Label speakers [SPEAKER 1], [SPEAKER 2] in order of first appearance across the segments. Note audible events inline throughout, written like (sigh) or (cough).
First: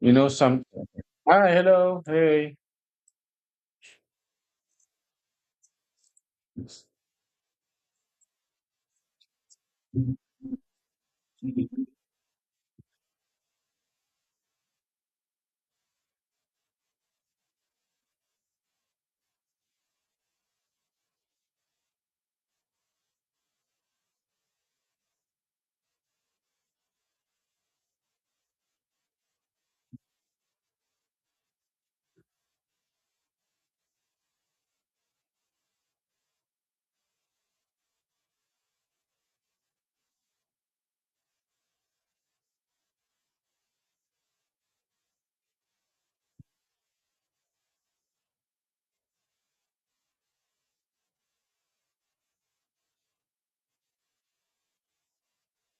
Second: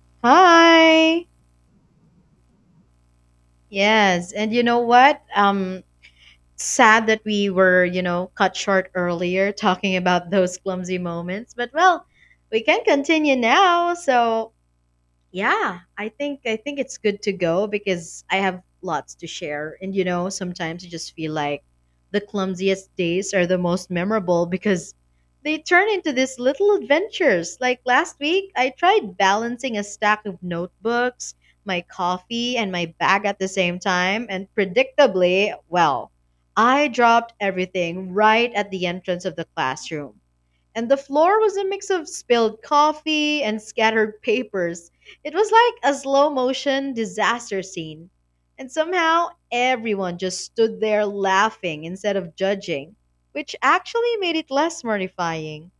[SPEAKER 1] You know some.
[SPEAKER 2] Hi.
[SPEAKER 1] Hi, hello, hey.
[SPEAKER 2] Yes, and you know what? Sad that we were, cut short earlier talking about those clumsy moments, but well, we can continue now. So, yeah, I think it's good to go because I have lots to share, and sometimes you just feel like the clumsiest days are the most memorable because they turn into these little adventures. Like last week, I tried balancing a stack of notebooks, my coffee, and my bag at the same time, and predictably, well, I dropped everything right at the entrance of the classroom, and the floor was a mix of spilled coffee and scattered papers. It was like a slow motion disaster scene. And somehow everyone just stood there laughing instead of judging, which actually made it less mortifying.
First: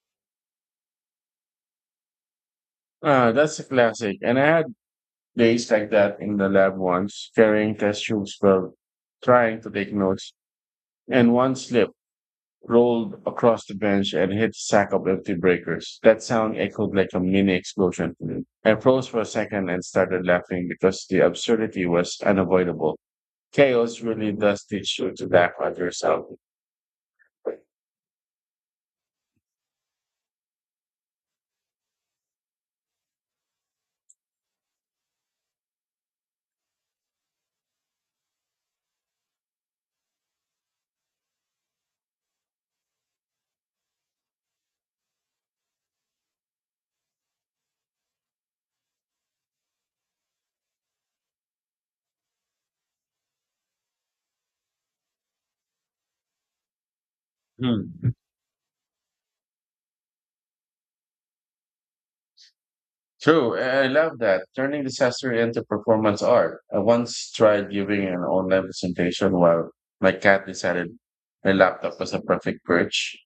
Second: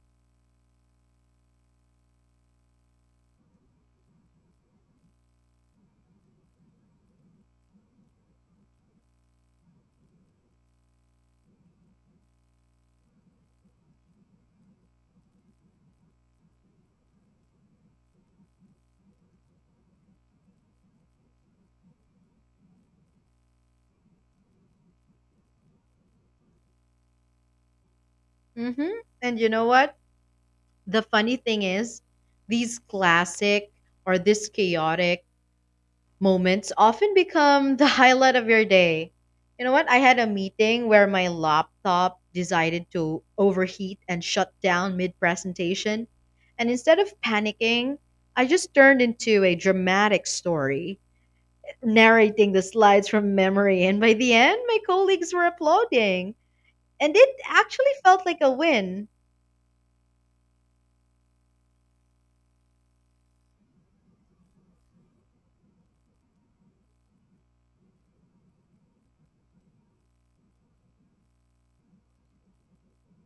[SPEAKER 1] Ah, that's a classic. And I had days like that in the lab once, carrying test tubes while trying to take notes, and one slip rolled across the bench and hit a sack of empty breakers. That sound echoed like a mini explosion to me. I froze for a second and started laughing because the absurdity was unavoidable. Chaos really does teach you to laugh at yourself.
[SPEAKER 2] Hmm. And you know what? The funny thing is, these classic or this chaotic moments often become the (laughs) highlight of your day. You know what? I had a meeting where my laptop decided to overheat and shut down mid presentation. And instead of panicking, I just turned into a dramatic story, narrating the slides from memory. And by the end, my colleagues were applauding. And it actually
[SPEAKER 1] Hmm.
[SPEAKER 2] felt like a win.
[SPEAKER 1] True, I love that. Turning disaster into performance art. I once tried giving an online presentation while my cat decided my laptop was a perfect perch.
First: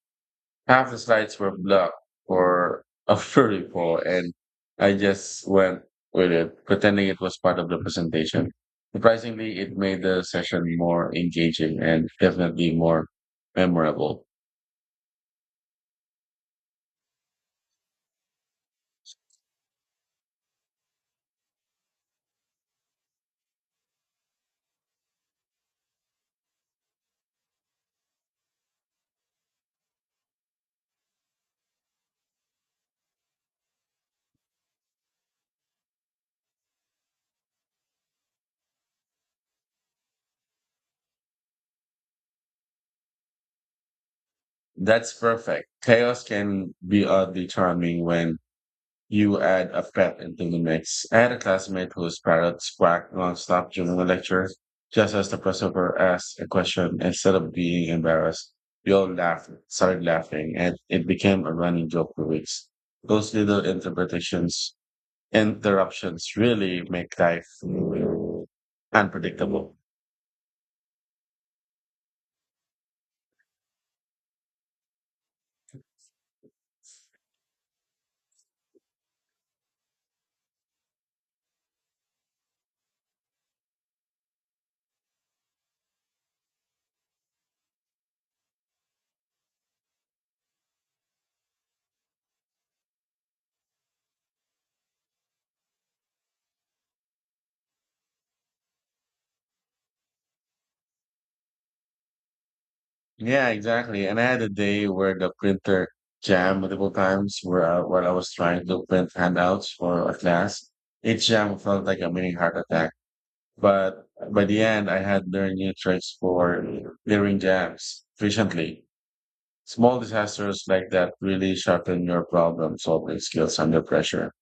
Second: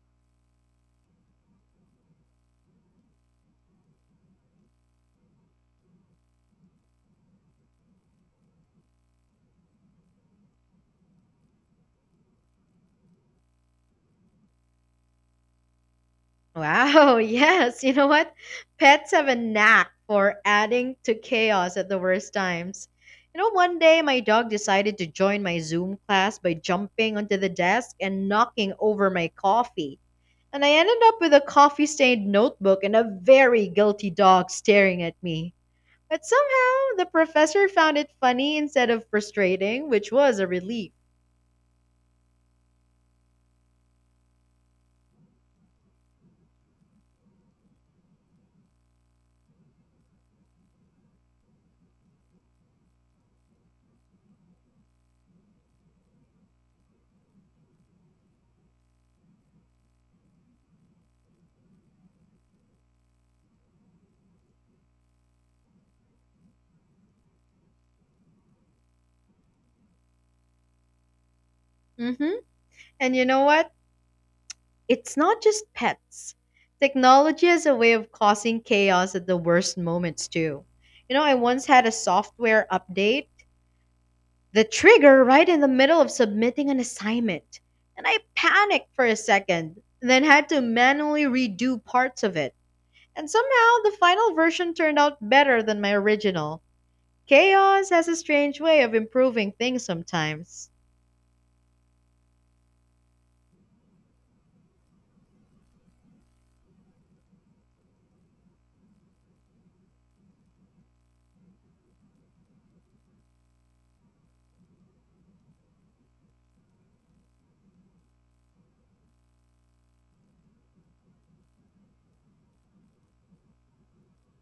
[SPEAKER 1] Half the slides were blocked for a vertical, (laughs) and I just went with it, pretending it was part of the presentation. Surprisingly, it made the session more engaging and definitely more memorable.
[SPEAKER 2] Wow, (laughs) yes. You know what? Pets have a knack for adding to chaos at the worst times. You know, one day my dog decided to join my Zoom class by jumping onto the desk and knocking over my coffee. And I ended up with a coffee stained notebook and a very guilty dog staring at me. But somehow the professor found it funny instead of frustrating, which was a relief.
[SPEAKER 1] That's perfect. Chaos can be oddly charming when you add a pet into the mix. I had a classmate whose parrots quacked nonstop during the lecture, just as the professor asked a question. Instead of being embarrassed, we all laughed, started laughing, and it became a running joke for weeks. Those little interruptions really make life unpredictable.
[SPEAKER 2] Hmm. And you know what? It's not just pets. Technology is a way of causing chaos at the worst moments, too. You know, I once had a software update, the trigger right in the middle of submitting an assignment, and I panicked for a second, then had to manually redo parts of it. And somehow the final version turned out better than my original. Chaos has a strange way of improving things sometimes.
[SPEAKER 1] Yeah, exactly. And I had a day where the printer jammed multiple times while I was trying to print handouts for a class. Each jam felt like a mini heart attack. But by the end, I had learned new tricks for clearing jams efficiently. Small disasters like that really sharpen your problem solving skills under pressure.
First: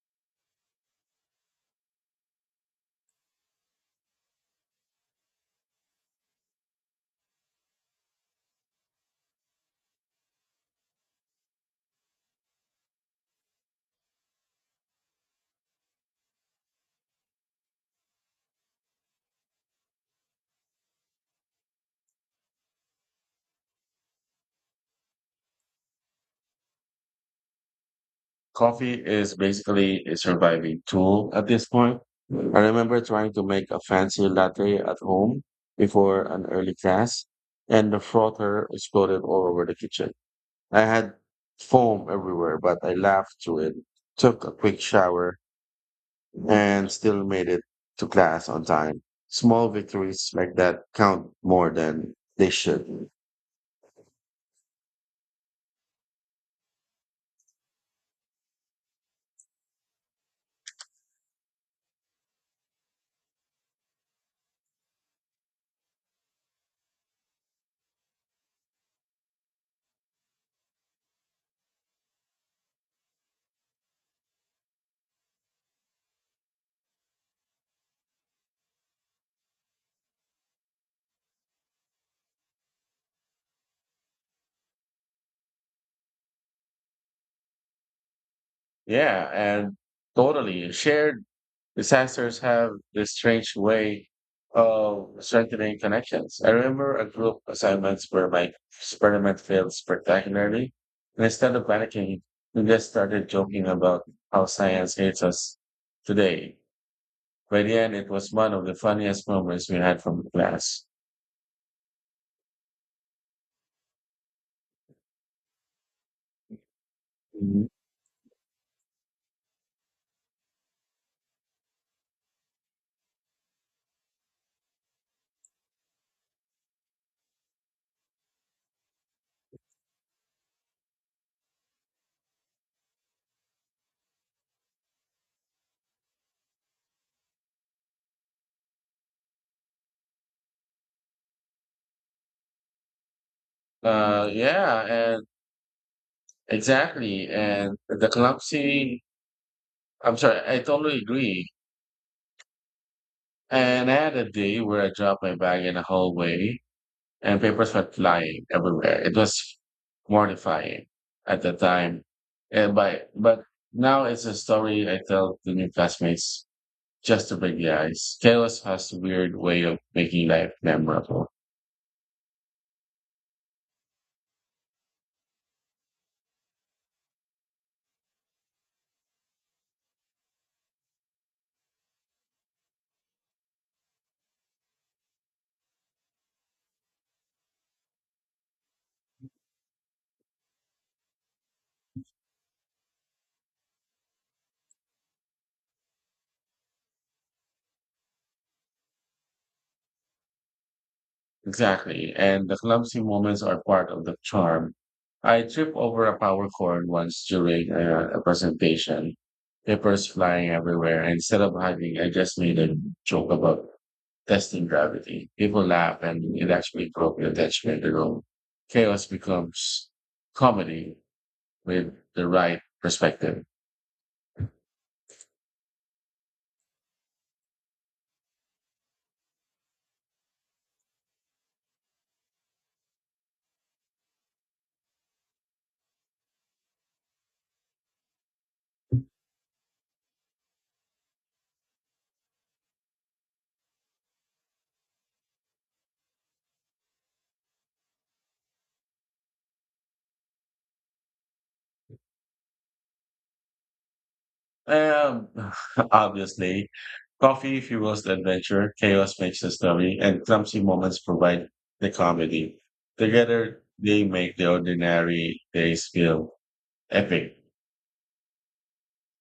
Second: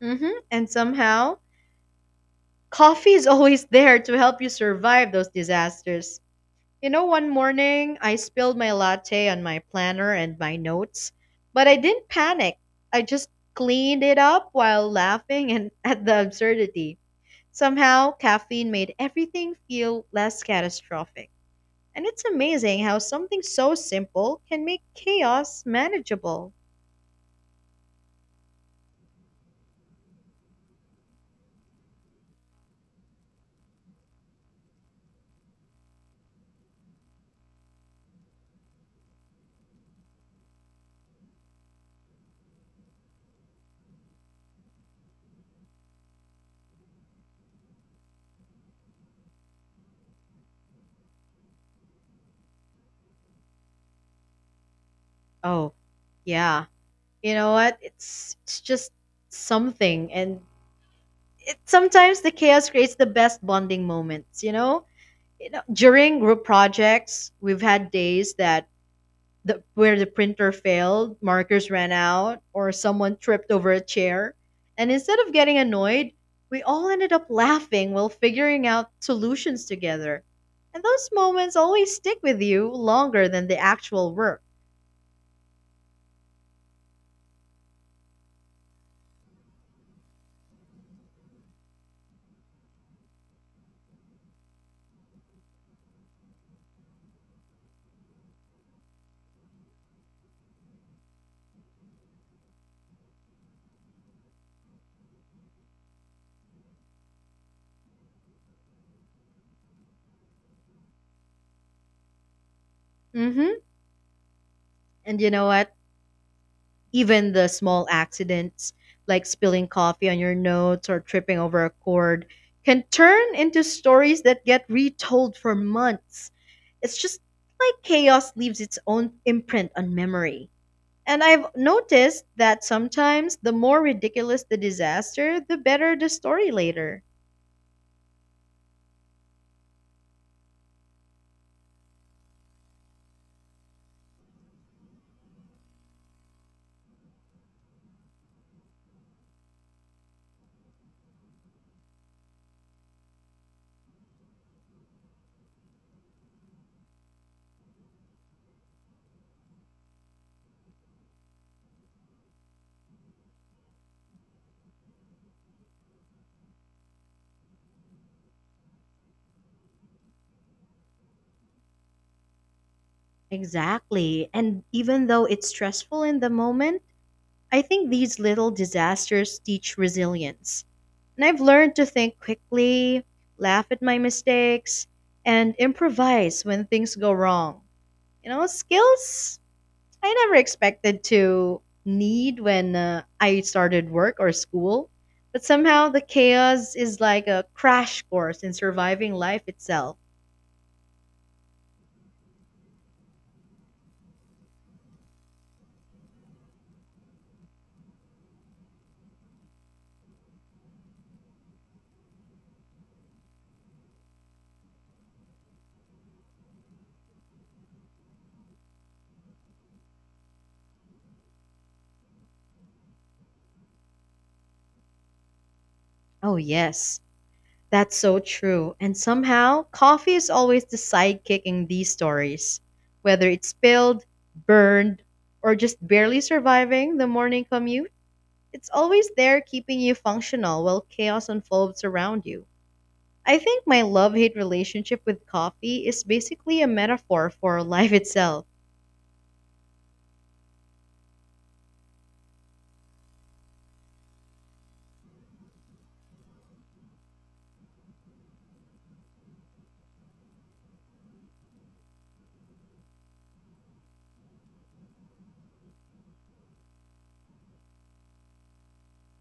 [SPEAKER 2] Hmm. And somehow, coffee is (laughs) always there to help you survive those disasters. You know, one morning I spilled my latte on my planner and my notes, but I didn't panic. I just cleaned it up while laughing and (laughs) at the absurdity. Somehow, caffeine made everything feel less catastrophic. And it's amazing how something so simple can make chaos manageable.
[SPEAKER 1] Coffee is basically a surviving tool at this point. I remember trying to make a fancy latte at home before an early class, and the frother exploded all over the kitchen. I had foam everywhere, but I laughed through it, took a quick shower, and still made it to class on time. Small victories like that count more than they should.
[SPEAKER 2] Oh, yeah. You know what? It's just something, and it sometimes the chaos creates the best bonding moments, you know? During group projects, we've had days that the where the printer failed, markers ran out, or someone tripped over a chair. And instead of getting annoyed, we all ended up laughing while figuring out solutions together. And those moments always stick with you longer than the actual work.
[SPEAKER 1] Yeah, and totally shared disasters have this strange way of strengthening connections. I remember a group assignments where my experiment failed spectacularly, and instead of panicking, we just started joking about how science hates us today. By the end, it was one of the funniest moments we had from the class.
[SPEAKER 2] Hmm. And you know what? Even the
[SPEAKER 1] Mhm.
[SPEAKER 2] small accidents, like spilling coffee on your notes or tripping over a cord, can turn into stories that get retold for months. It's just like chaos leaves its own imprint on memory. And I've noticed that sometimes the more ridiculous the disaster, the better the story later.
[SPEAKER 1] Yeah, and exactly. And the I totally agree. And I had a day where I dropped my bag in a hallway and papers were flying everywhere. It was mortifying at the time. And but now it's a story I tell the new classmates just to break the ice. Chaos has a weird way of making life memorable.
[SPEAKER 2] Exactly. And even though it's stressful in the moment, I think these little disasters teach resilience. And I've learned to think quickly, laugh at my mistakes, and improvise when things go wrong. You know, skills I never expected to need when I started work or school, but somehow the chaos is like a crash course in surviving life itself.
[SPEAKER 1] Exactly. And the clumsy moments are part of the charm. I tripped over a power cord once during a presentation, papers flying everywhere. Instead of hugging, I just made a joke about testing gravity. People laugh and it actually broke the attachment room. Chaos becomes comedy with the right perspective.
[SPEAKER 2] Oh, yes, that's so true. And somehow, coffee is always the sidekick in these stories. Whether it's spilled, burned, or just barely surviving the morning commute, it's always there keeping you functional while chaos unfolds around you. I think my love hate relationship with coffee is basically a metaphor for life itself.
[SPEAKER 1] Um, (laughs) obviously, coffee fuels the adventure, chaos makes the story, and clumsy moments provide the comedy. Together, they make the ordinary days feel epic.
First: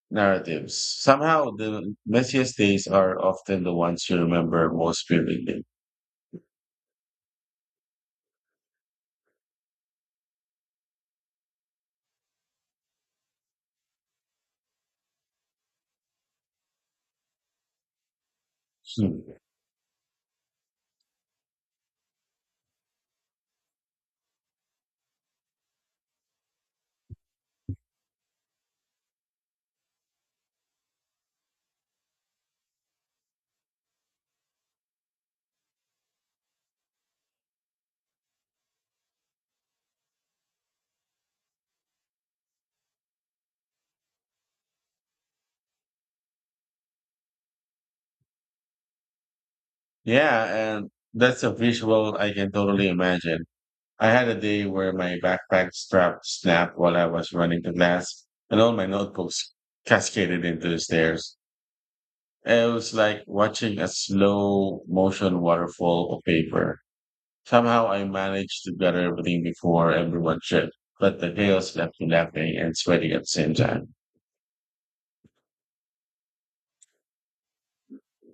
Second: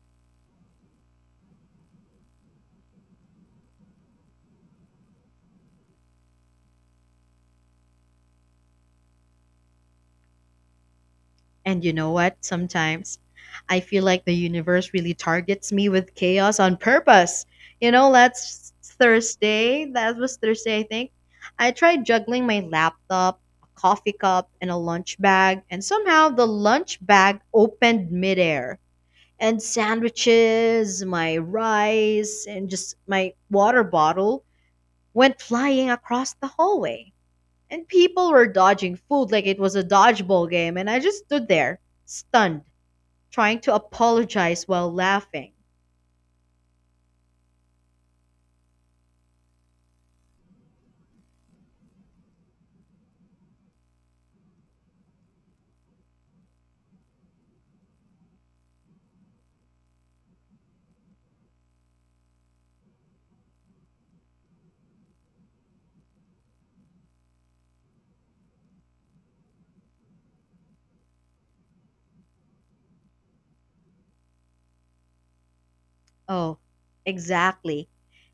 [SPEAKER 1] Narratives. Somehow, the messiest days are often the ones you remember most vividly.
[SPEAKER 2] And you know what? Sometimes I feel like the universe really targets me with chaos on purpose. You know,
[SPEAKER 1] Hmm.
[SPEAKER 2] That was Thursday, I think, I tried juggling my laptop, a coffee cup, and a lunch bag, and somehow the lunch bag opened midair. And sandwiches, my rice, and just my water bottle went flying across the hallway. And people were dodging food like it was a dodgeball game, and I just stood there, stunned, trying to apologize while laughing.
[SPEAKER 1] Yeah, and that's a visual I can totally imagine. I had a day where my backpack strap snapped while I was running to class, and all my notebooks cascaded into the stairs. It was like watching a slow motion waterfall of paper. Somehow I managed to gather everything before everyone should, but the chaos left me laughing and sweating at the same time.
[SPEAKER 2] Oh, exactly.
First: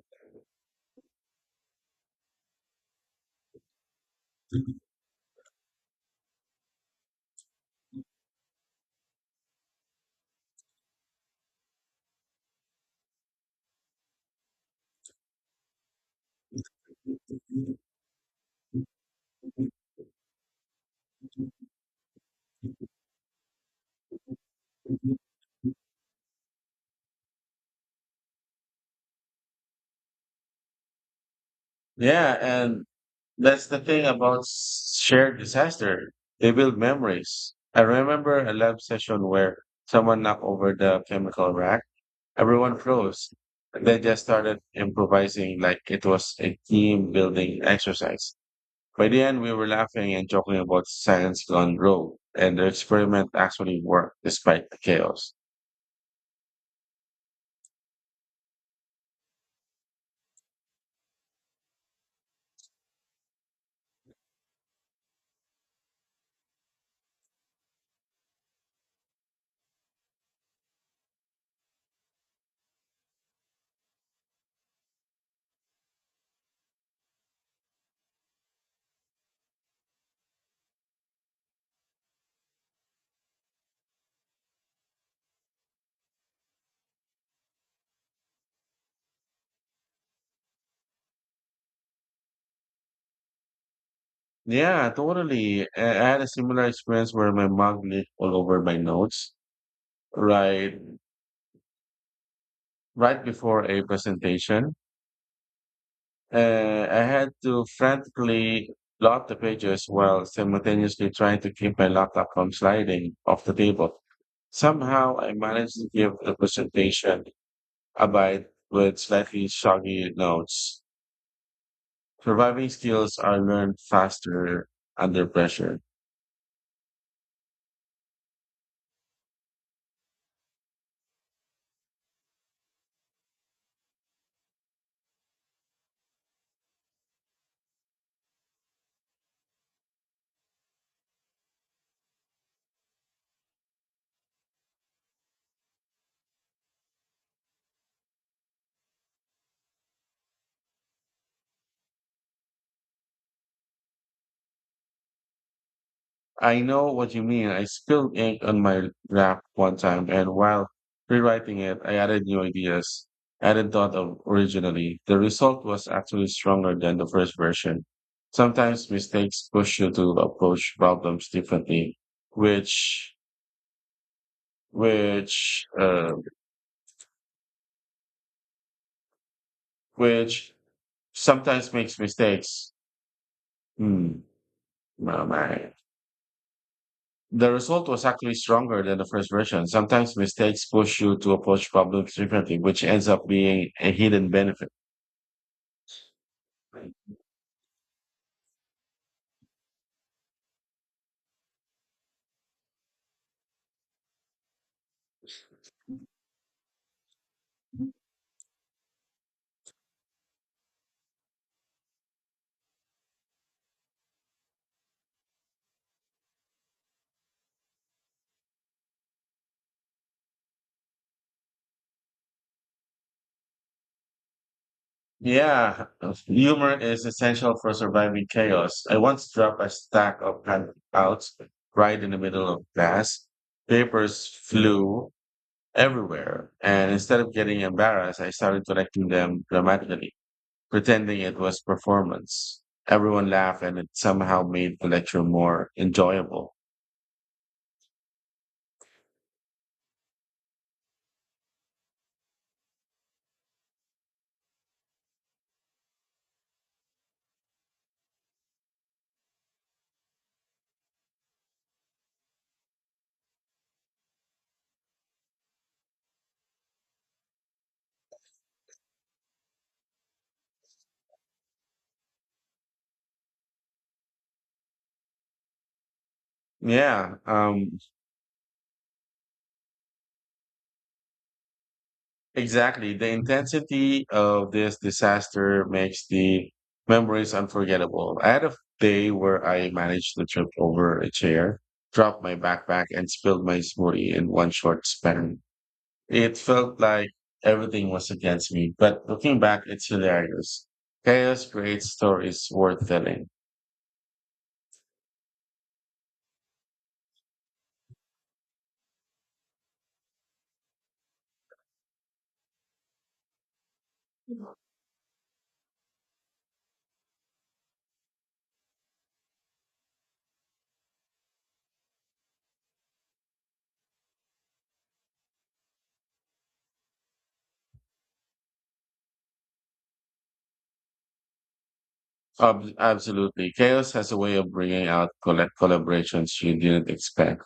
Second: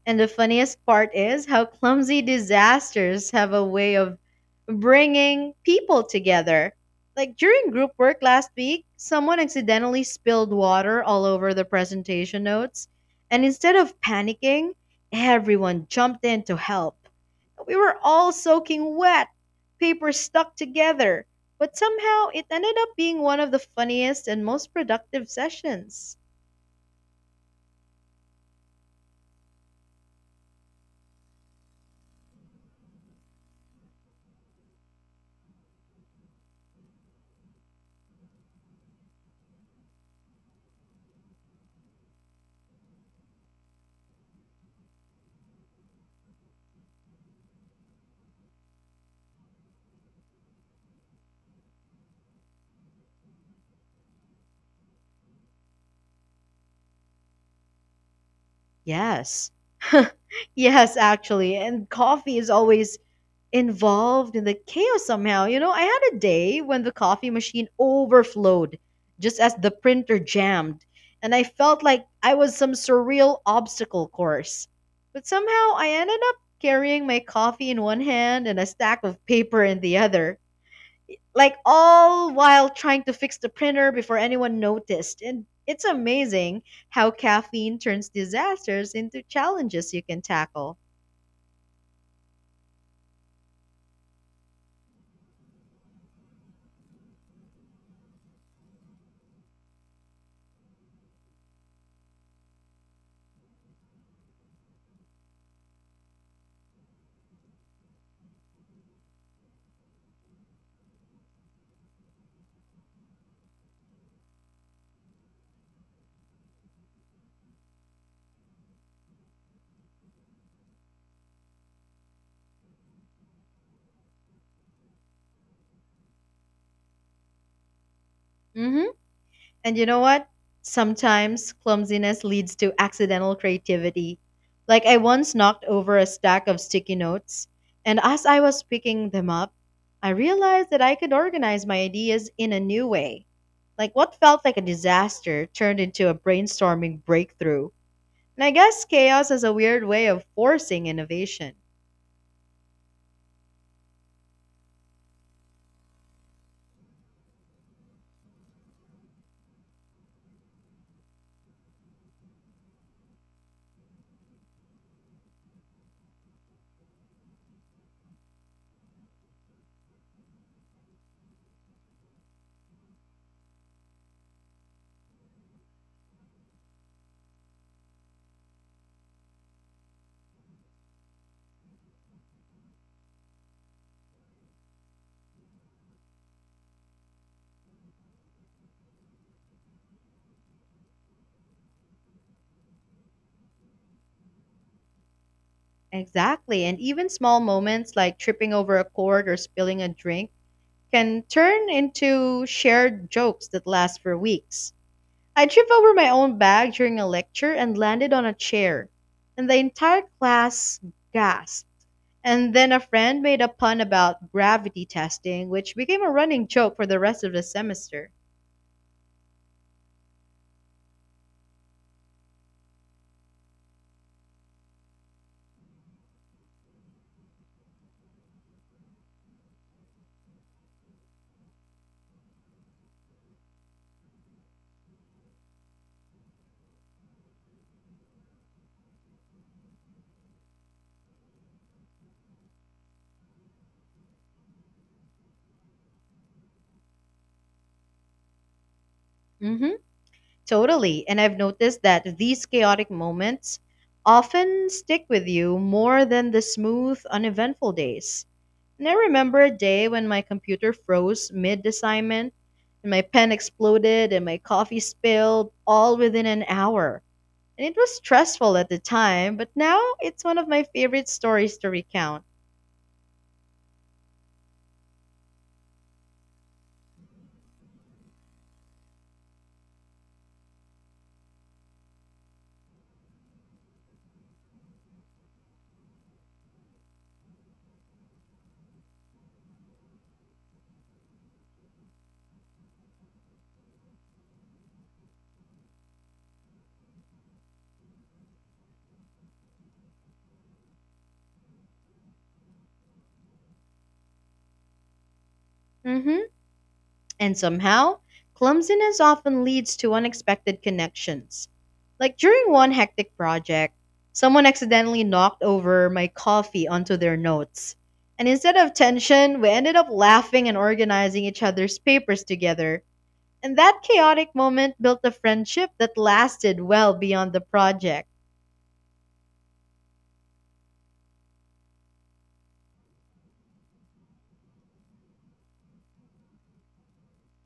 [SPEAKER 2] And the funniest part is how clumsy disasters have a way of bringing people together. Like during group work last week, someone accidentally spilled water all over the presentation notes, and instead of panicking, everyone jumped in to help. We were all soaking wet, paper stuck together, but somehow it ended up being one of the funniest and most productive sessions.
[SPEAKER 1] Yeah, and that's the thing about shared disaster. They build memories. I remember a lab session where someone knocked over the chemical rack. Everyone froze. They just started improvising like it was a team building exercise. By the end, we were laughing and joking about science gone rogue, and the experiment actually worked despite the chaos.
[SPEAKER 2] Yes. (laughs) Yes, actually. And coffee is always involved in the chaos somehow. You know, I had a day when the coffee machine overflowed just as the printer jammed, and I felt like I was some surreal obstacle course. But somehow I ended up carrying my coffee in one hand and a stack of paper in the other, like all while trying to fix the printer before anyone noticed. And it's amazing how caffeine turns disasters into challenges you can tackle.
[SPEAKER 1] Yeah, totally. I had a similar experience where my mug leaked all over my notes right right before a presentation. I had to frantically lock the pages while simultaneously trying to keep my laptop from sliding off the table. Somehow, I managed to give the presentation a bite with slightly soggy notes. Surviving skills are learned faster under pressure.
[SPEAKER 2] Hmm. And you know what? Sometimes clumsiness leads to accidental creativity. Like I once knocked over a stack of sticky notes, and as I was picking them up, I realized that I could organize my ideas in a new way. Like what felt like a disaster turned into a brainstorming breakthrough. And I guess chaos is a weird way of forcing innovation.
[SPEAKER 1] I know what you mean. I spilled ink on my lap one time, and while rewriting it, I added new ideas I hadn't thought of originally. The result was actually stronger than the first version. Sometimes mistakes push you to approach problems differently, which which uh, which sometimes makes mistakes. Hmm. Oh my. The result was actually stronger than the first version. Sometimes mistakes push you to approach problems differently, which ends up being a hidden benefit.
[SPEAKER 2] Exactly, and even small moments like tripping over a cord or spilling a drink can turn into shared jokes that last for weeks. I tripped over my own bag during a lecture and landed on a chair, and the entire class gasped. And then a friend made a pun about gravity testing, which became a running joke for the rest of the semester.
[SPEAKER 1] Yeah, humor is essential for surviving chaos. I once dropped a stack of handouts right in the middle of class. Papers flew everywhere, and instead of getting embarrassed, I started collecting them dramatically, pretending it was performance. Everyone laughed, and it somehow made the lecture more enjoyable.
[SPEAKER 2] Hmm. Totally. And I've noticed that these chaotic moments often stick with you more than the smooth, uneventful days. And I remember a day when my computer froze mid assignment and my pen exploded and my coffee spilled all within an hour. And it was stressful at the time, but now it's one of my favorite stories to recount.
[SPEAKER 1] Yeah, exactly. The intensity of this disaster makes the memories unforgettable. I had a day where I managed to trip over a chair, drop my backpack, and spilled my smoothie in one short span. It felt like everything was against me, but looking back, it's hilarious. Chaos creates stories worth telling.
[SPEAKER 2] Hmm. And somehow, clumsiness often leads to unexpected connections. Like during one hectic project, someone accidentally knocked over my coffee onto their notes. And instead of tension, we ended up laughing and organizing each other's papers together. And that chaotic moment built a friendship that lasted well beyond the project.
[SPEAKER 1] Absolutely. Chaos has a way of bringing out collaborations you didn't expect.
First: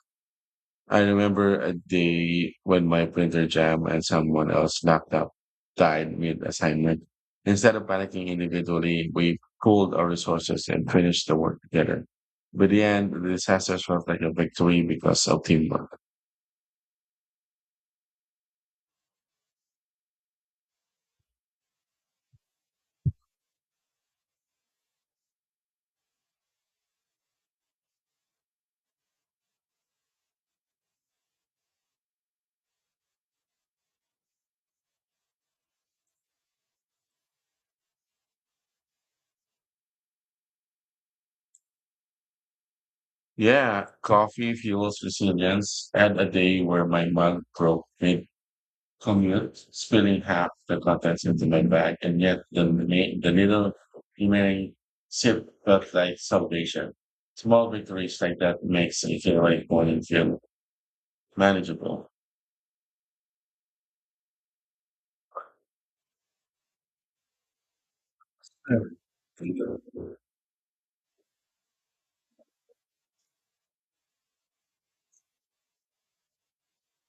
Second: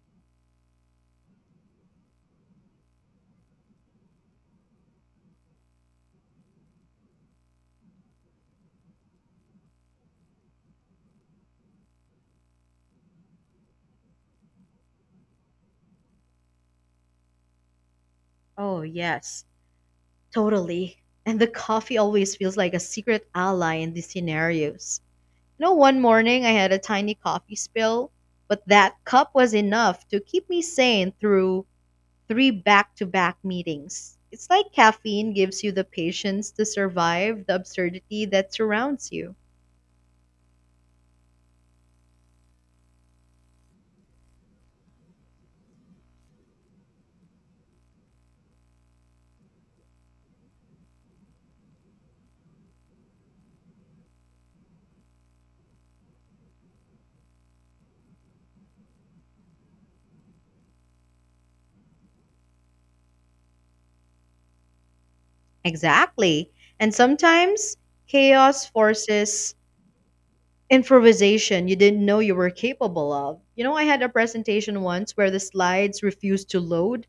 [SPEAKER 1] I remember a day when my printer jammed and someone else laptop died mid assignment. Instead of panicking individually, we pooled our resources and finished the work together. By the end, the disaster felt like a victory because of teamwork.
[SPEAKER 2] Oh, yes. Totally. And the coffee always feels like a secret ally in these scenarios. You know, one morning I had a tiny coffee spill, but that cup was enough to keep me sane through three back to back meetings. It's like caffeine gives you the patience to survive the absurdity that surrounds you.
[SPEAKER 1] Yeah, coffee fuels resilience. And a day where my mug broke mid commute, spilling half the contents into my bag, and yet the little remaining sip felt like salvation. Small victories like that makes it feel like morning feel manageable.
[SPEAKER 2] Exactly. And sometimes chaos forces improvisation you didn't know you were capable of. You know, I had a presentation once where the slides refused to load,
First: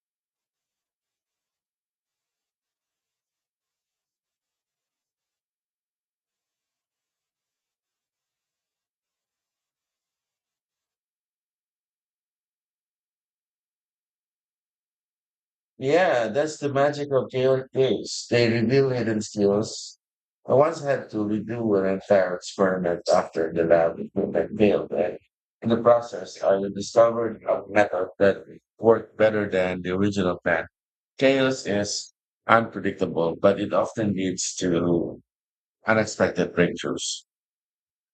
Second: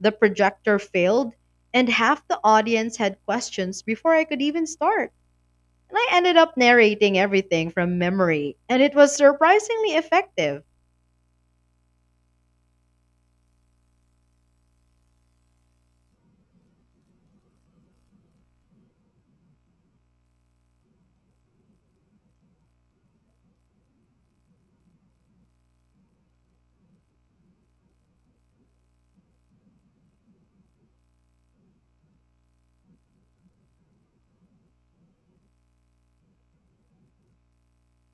[SPEAKER 2] the projector failed, and half the audience had questions before I could even start. And I ended up narrating everything from memory, and it was surprisingly effective.
[SPEAKER 1] Yeah, that's the magic of Gaelic days. They reveal hidden skills. I once had to redo an entire experiment after the lab equipment failed, and in the process, I discovered a method that worked better than the original plan. Chaos is unpredictable, but it often leads to unexpected breakthroughs.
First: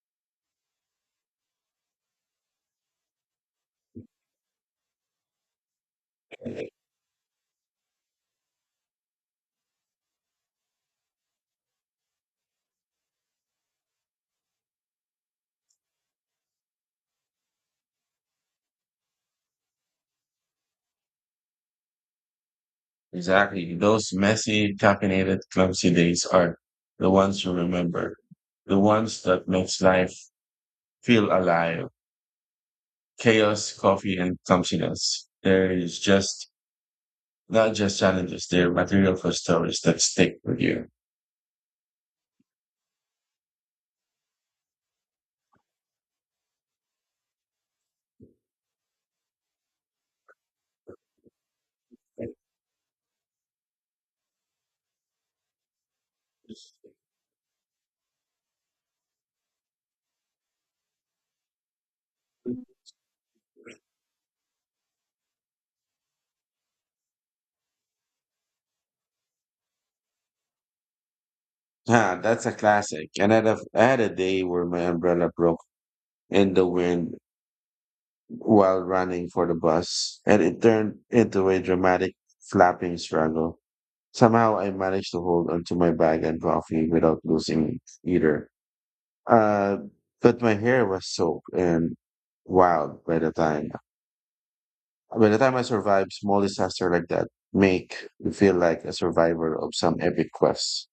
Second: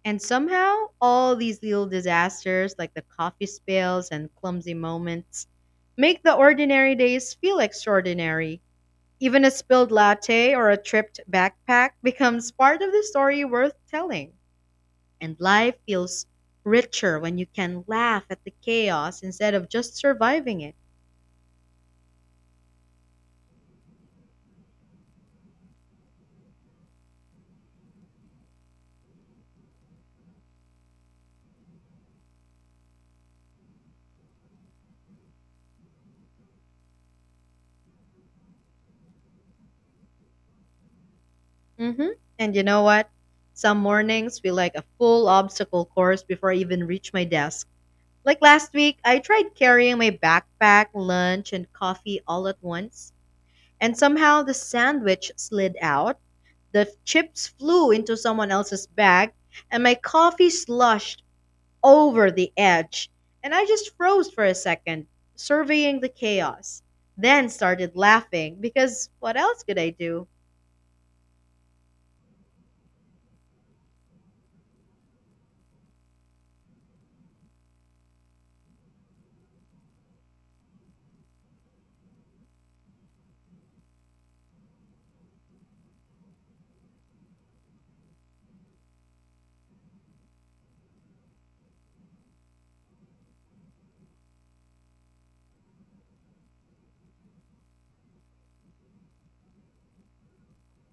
[SPEAKER 2] And somehow, all these little disasters, like the coffee spills and clumsy moments, make the ordinary days feel extraordinary. Even a spilled latte or a tripped backpack becomes part of the story worth telling. And life feels richer when you can laugh at the chaos instead of just surviving it.
[SPEAKER 1] Exactly. Those messy, caffeinated, clumsy days are the ones you remember, the ones that makes life feel alive. Chaos, coffee, and clumsiness. There is just not just challenges, there are material for stories that stick with you.
[SPEAKER 2] Hmm. And you know what? Some mornings feel like a full obstacle course before I even reach my desk. Like last week, I tried carrying my backpack, lunch, and coffee all at once, and somehow the sandwich slid out, the chips flew into someone else's bag, and my coffee sloshed over the edge, and I just froze for a second, surveying the chaos, then started laughing because what else could I do?
[SPEAKER 1] Ah, that's a classic. And I had a day where my umbrella broke in the wind while running for the bus, and it turned into a dramatic flapping struggle. Somehow I managed to hold onto my bag and coffee without losing either. Uh, but my hair was soaked and wild by the time I survive small disaster like that, make you feel like a survivor of some epic quest.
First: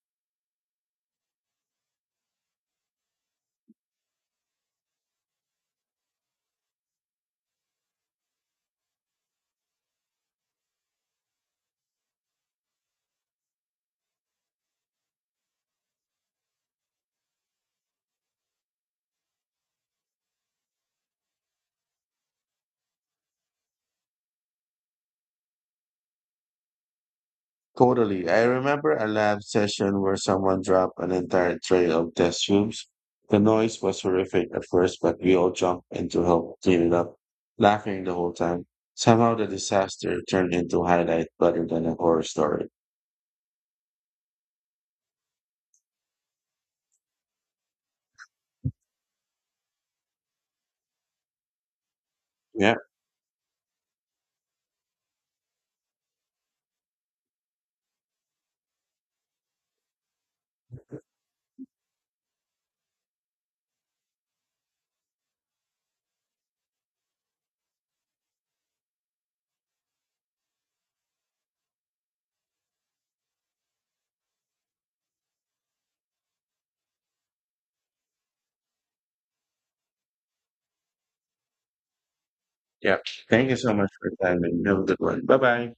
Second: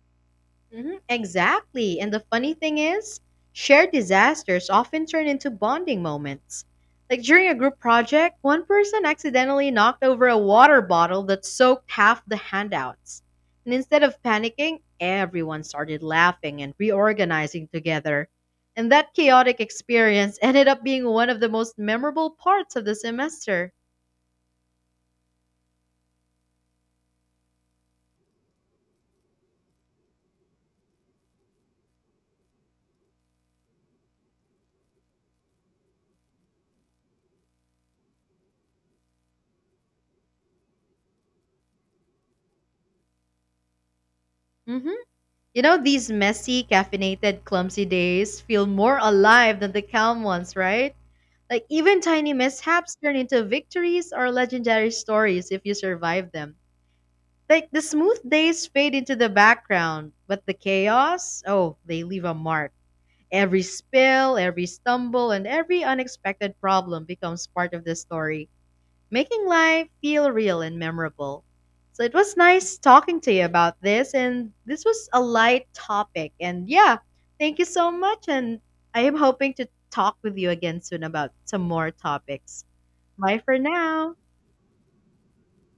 [SPEAKER 2] Mhm. Exactly. And the funny thing is, shared disasters often turn into bonding moments. Like during a group project, one person accidentally knocked over a water bottle that soaked half the handouts. And instead of panicking, everyone started laughing and reorganizing together. And that chaotic experience (laughs) ended up being one of the most memorable parts of the semester.
[SPEAKER 1] Totally. I remember a lab session where someone dropped an entire tray of test tubes. The noise was horrific at first, but we all jumped in to help clean it up, laughing the whole time. Somehow the disaster turned into a highlight rather than a horror story.
[SPEAKER 2] Hmm. You know, these messy, caffeinated, clumsy days feel more alive than the calm ones, right? Like even tiny
[SPEAKER 1] Yeah.
[SPEAKER 2] mishaps turn into victories or legendary stories if you survive them. Like the smooth days fade into the background, but the chaos, oh, they leave a mark. Every spill, every stumble, and every unexpected problem becomes part of the story, making life feel real and memorable. So it was nice talking to you about this, and this was a light topic. And yeah, thank you so much, and I am hoping to talk with you again soon about some more topics.
[SPEAKER 1] Yeah.
[SPEAKER 2] Bye
[SPEAKER 1] Thank you
[SPEAKER 2] for
[SPEAKER 1] so much for
[SPEAKER 2] now.
[SPEAKER 1] your time and have a good one. Bye bye.